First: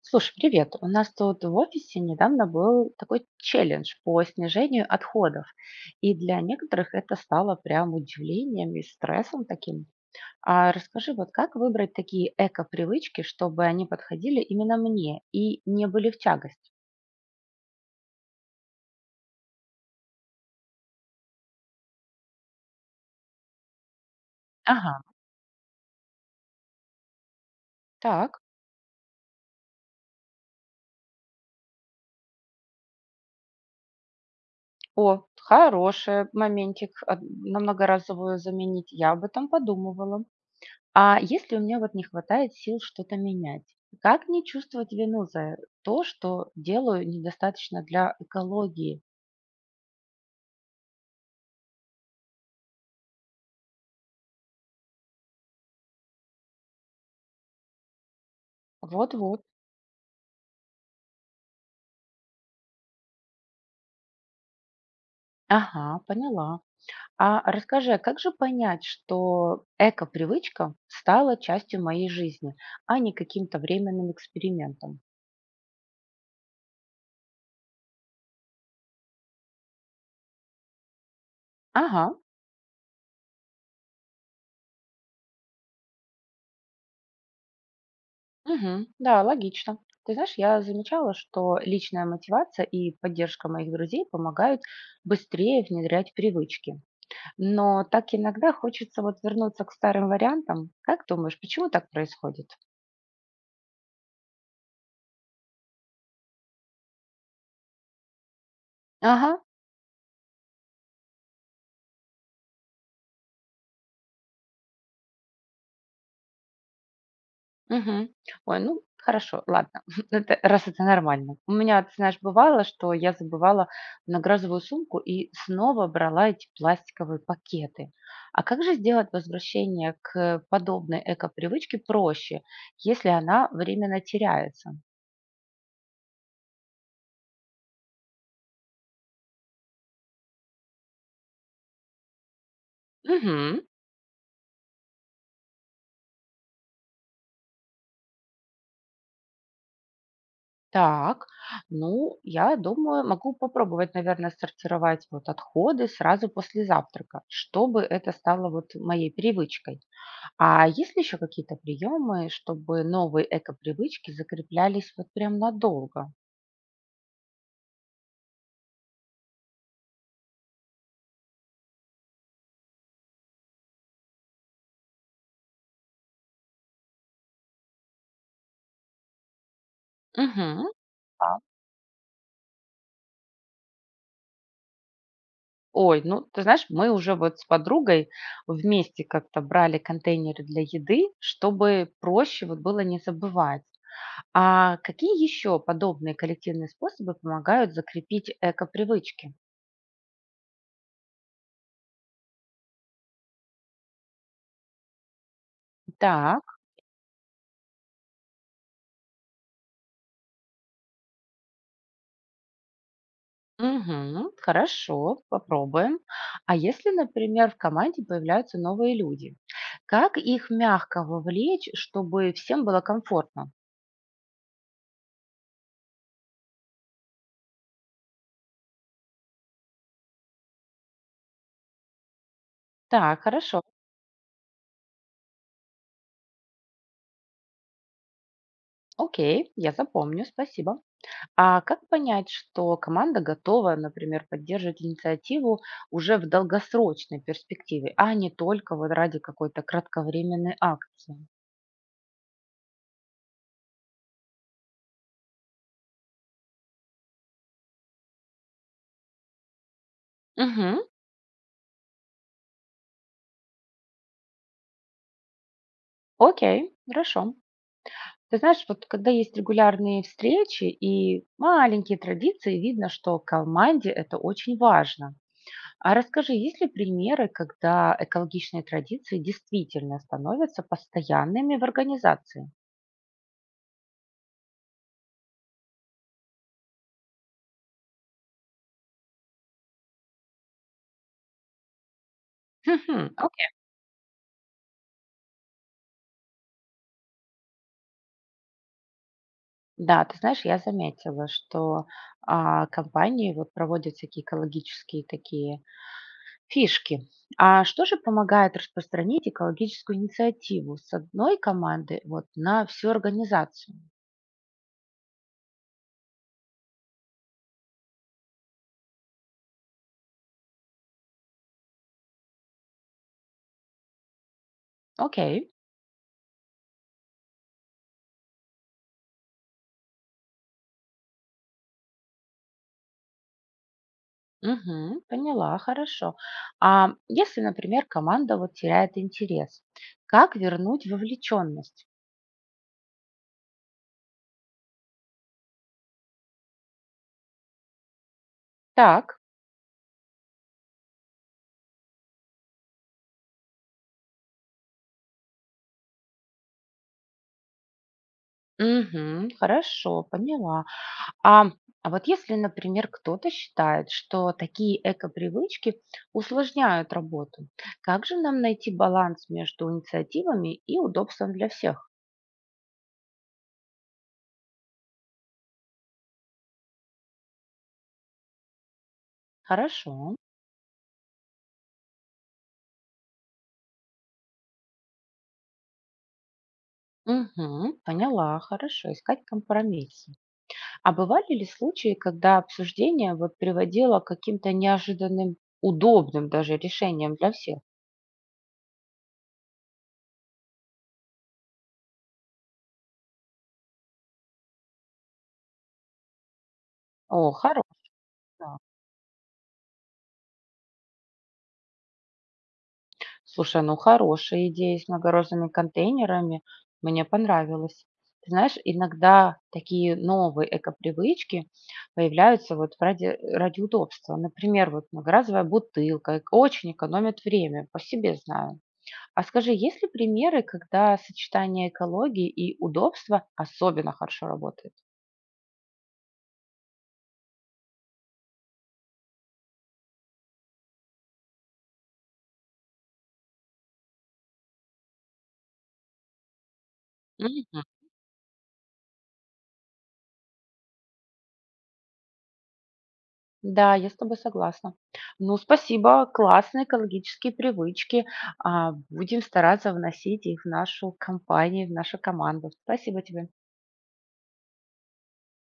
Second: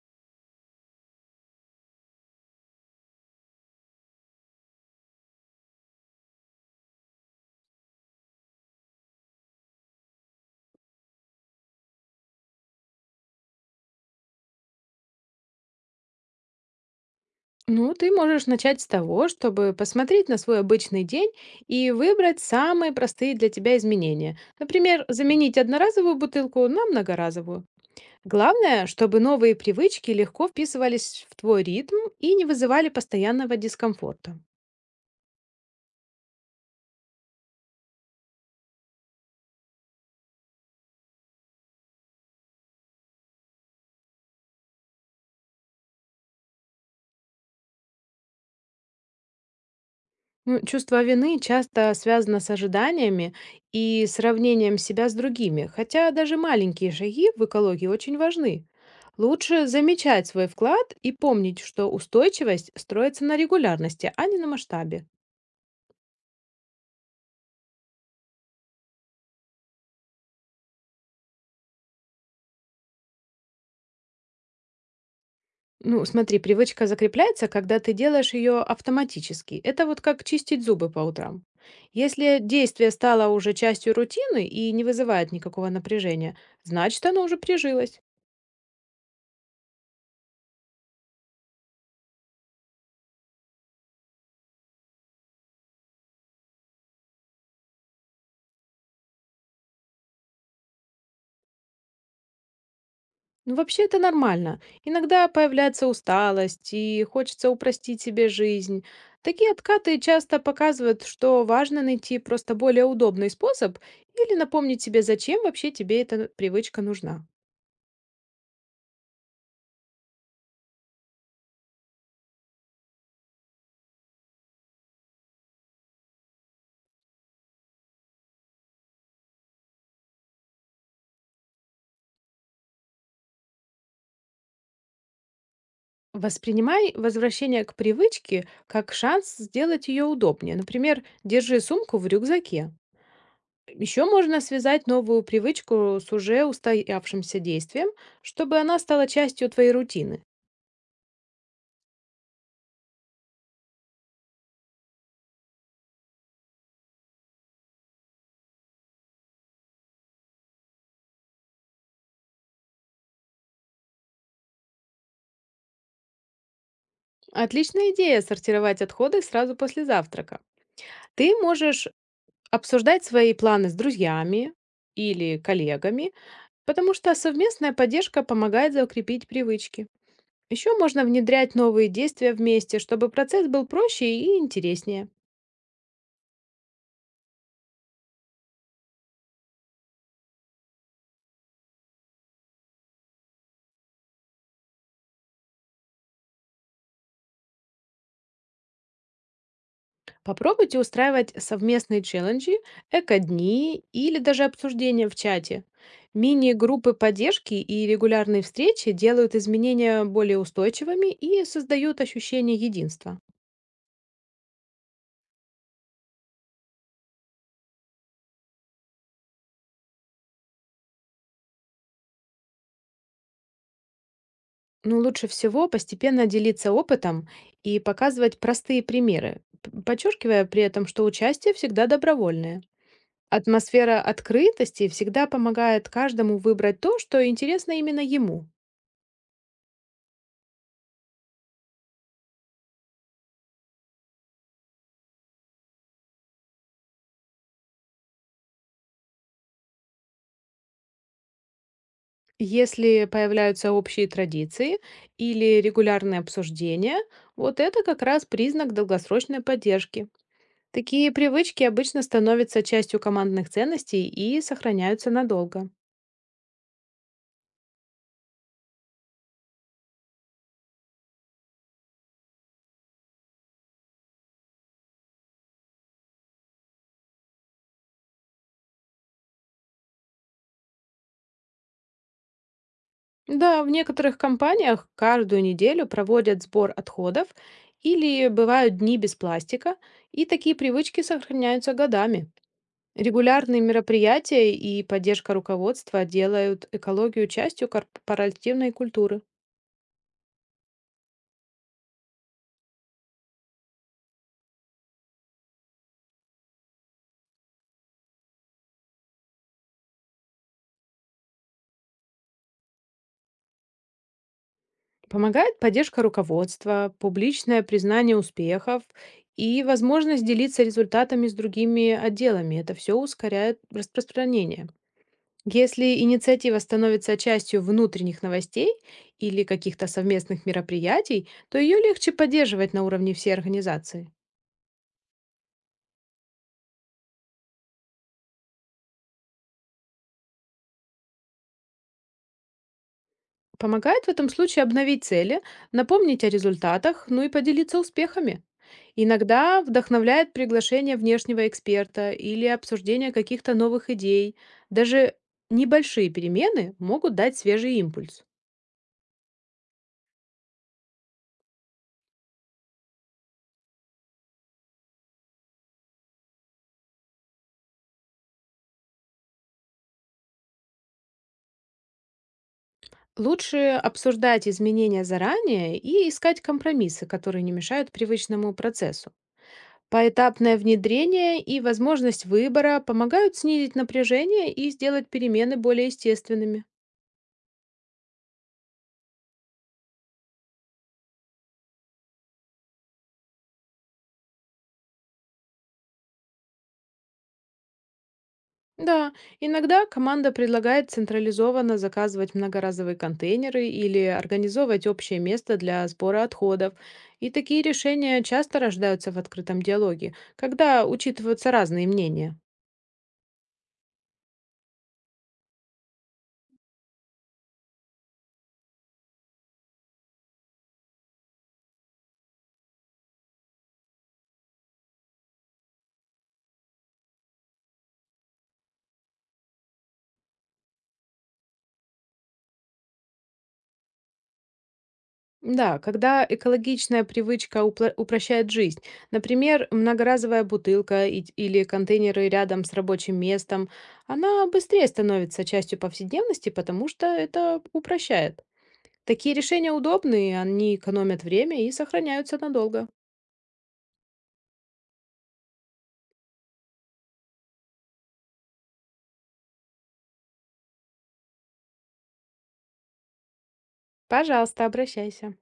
Слушай, привет. У нас тут в офисе недавно был такой челлендж по снижению отходов. И для некоторых это стало прям удивлением и стрессом таким. А расскажи, вот как выбрать такие эко-привычки, чтобы они подходили именно мне и не были в тягость? Ну, ты можешь начать с того, чтобы посмотреть на свой обычный день и выбрать самые простые для тебя изменения. Ага, Например, заменить одноразовую бутылку на многоразовую. так. Главное, чтобы новые привычки легко вписывались в твой ритм и не вызывали постоянного дискомфорта. О, хороший моментик. На многоразовую заменить. Я об этом подумывала. А если у меня вот не хватает сил что-то менять, как не чувствовать вину за то, что делаю недостаточно для экологии? Ну, чувство вины часто связано с ожиданиями и сравнением себя с другими, хотя даже маленькие шаги в экологии очень важны. Вот-вот. Лучше замечать свой вклад и помнить, что устойчивость строится на регулярности, а не на масштабе. Ага, поняла. А расскажи, а как же понять, что эко-привычка стала частью моей жизни, а не каким-то временным экспериментом? Ну, смотри, привычка закрепляется, когда ты делаешь ее автоматически. Это вот как чистить зубы по утрам. Ага, Если действие стало уже частью рутины и не вызывает никакого напряжения, значит, оно уже прижилось. мгм, да, логично. Ты знаешь, я замечала, что личная мотивация и поддержка моих друзей помогают быстрее внедрять привычки. Но так иногда хочется вот вернуться к старым вариантам. Как думаешь, почему так происходит? Ну, вообще это нормально. Иногда появляется усталость и хочется упростить себе жизнь. Ага, Такие откаты часто показывают, что важно найти просто более удобный способ или напомнить себе, зачем вообще тебе эта привычка нужна. мгм. Ой, ну хорошо, ладно, это, раз это нормально. У меня, ты знаешь, бывало, что я забывала награзовую сумку и снова брала эти пластиковые пакеты. А как же сделать возвращение к подобной эко-привычке проще, если она временно теряется? Воспринимай возвращение к привычке как шанс сделать ее удобнее. Например, держи сумку в рюкзаке. Угу. Еще можно связать новую привычку с уже устоявшимся действием, чтобы она стала частью твоей рутины. Так, ну, я думаю, могу попробовать, наверное, сортировать вот отходы сразу после завтрака, чтобы это стало вот моей привычкой. А есть ли еще какие-то приемы, чтобы новые экопривычки закреплялись вот прям надолго? Отличная идея сортировать отходы сразу после завтрака. Ты можешь обсуждать свои планы с друзьями или коллегами, потому что совместная поддержка помогает закрепить привычки. Угу. Еще можно внедрять новые действия вместе, чтобы процесс был проще и интереснее. Ой, ну, ты знаешь, мы уже вот с подругой вместе как-то брали контейнеры для еды, чтобы проще вот было не забывать. А какие еще подобные коллективные способы помогают закрепить экопривычки? Попробуйте устраивать совместные челленджи, эко-дни или даже обсуждения в чате. Так, Мини-группы поддержки и регулярные встречи делают изменения более устойчивыми и создают ощущение единства. мгм, хорошо, попробуем. А если, например, в команде появляются новые люди, как их мягко вовлечь, чтобы всем было комфортно? Ну, лучше всего постепенно делиться опытом и показывать простые примеры, подчеркивая при этом, что участие всегда добровольное. Так, хорошо, Атмосфера открытости всегда помогает каждому выбрать то, что интересно именно ему. окей, я запомню, спасибо. А как понять, что команда готова, например, поддерживать инициативу уже в долгосрочной перспективе, а не только вот ради какой-то кратковременной акции? Если появляются общие традиции или регулярные обсуждения, вот это как раз признак долгосрочной поддержки. Угу, Такие привычки обычно становятся частью командных ценностей и сохраняются надолго. окей, хорошо. Ты знаешь, вот когда есть регулярные встречи и маленькие традиции, видно, что команде это очень важно. А расскажи, есть ли примеры, когда экологичные традиции действительно становятся постоянными в организации? Да, в некоторых компаниях каждую неделю проводят сбор отходов или бывают дни без пластика, и такие привычки сохраняются годами. Хм-хм, окей. Регулярные мероприятия и поддержка руководства делают экологию частью корпоративной культуры. Да, ты знаешь, я заметила, что компании вот проводят всякие экологические такие фишки. А что же помогает распространить экологическую инициативу с одной команды вот на всю организацию? Помогает поддержка руководства, публичное признание успехов и возможность делиться результатами с другими отделами. Это все ускоряет распространение. Окей. Если инициатива становится частью внутренних новостей или каких-то совместных мероприятий, то ее легче поддерживать на уровне всей организации. Мгм. Поняла, хорошо. А если, например, команда вот теряет интерес, как вернуть вовлеченность? Помогает в этом случае обновить цели, напомнить о результатах, ну и поделиться успехами. Так, Иногда вдохновляет приглашение внешнего эксперта или обсуждение каких-то новых идей. Даже небольшие перемены могут дать свежий импульс. мгм, хорошо, поняла. А, а вот если, например, кто-то считает, что такие эко-привычки усложняют работу, как же нам найти баланс между инициативами и удобством для всех? Лучше обсуждать изменения заранее и искать компромиссы, которые не мешают привычному процессу. Хорошо. Поэтапное внедрение и возможность выбора помогают снизить напряжение и сделать перемены более естественными. Мгм, поняла, хорошо, искать компромисс. А бывали ли случаи, когда обсуждение вот приводило к каким-то неожиданным, удобным даже решениям для всех? Да, иногда команда предлагает централизованно заказывать многоразовые контейнеры или организовывать общее место для сбора отходов. И О, такие хорош, решения да. часто рождаются в открытом диалоге, когда учитываются разные мнения. Слушай, ну хорошая идея с многорожными контейнерами, мне понравилось. Ты знаешь, иногда такие новые экопривычки появляются вот ради удобства. Например, вот многоразовая бутылка эк- очень экономит время, по себе знаю. А скажи, есть ли примеры, когда сочетание экологии и удобства особенно хорошо работает? Да, когда экологичная привычка упрощает жизнь. Например, многоразовая бутылка или контейнеры рядом с рабочим местом, она быстрее становится частью повседневности, потому что Мгм. это упрощает. Такие решения удобные, они экономят время и сохраняются надолго. Да, я с тобой согласна. Ну, спасибо, классные экологические привычки. А, будем стараться вносить их в нашу компанию, в нашу команду. Спасибо тебе. Пожалуйста, обращайся.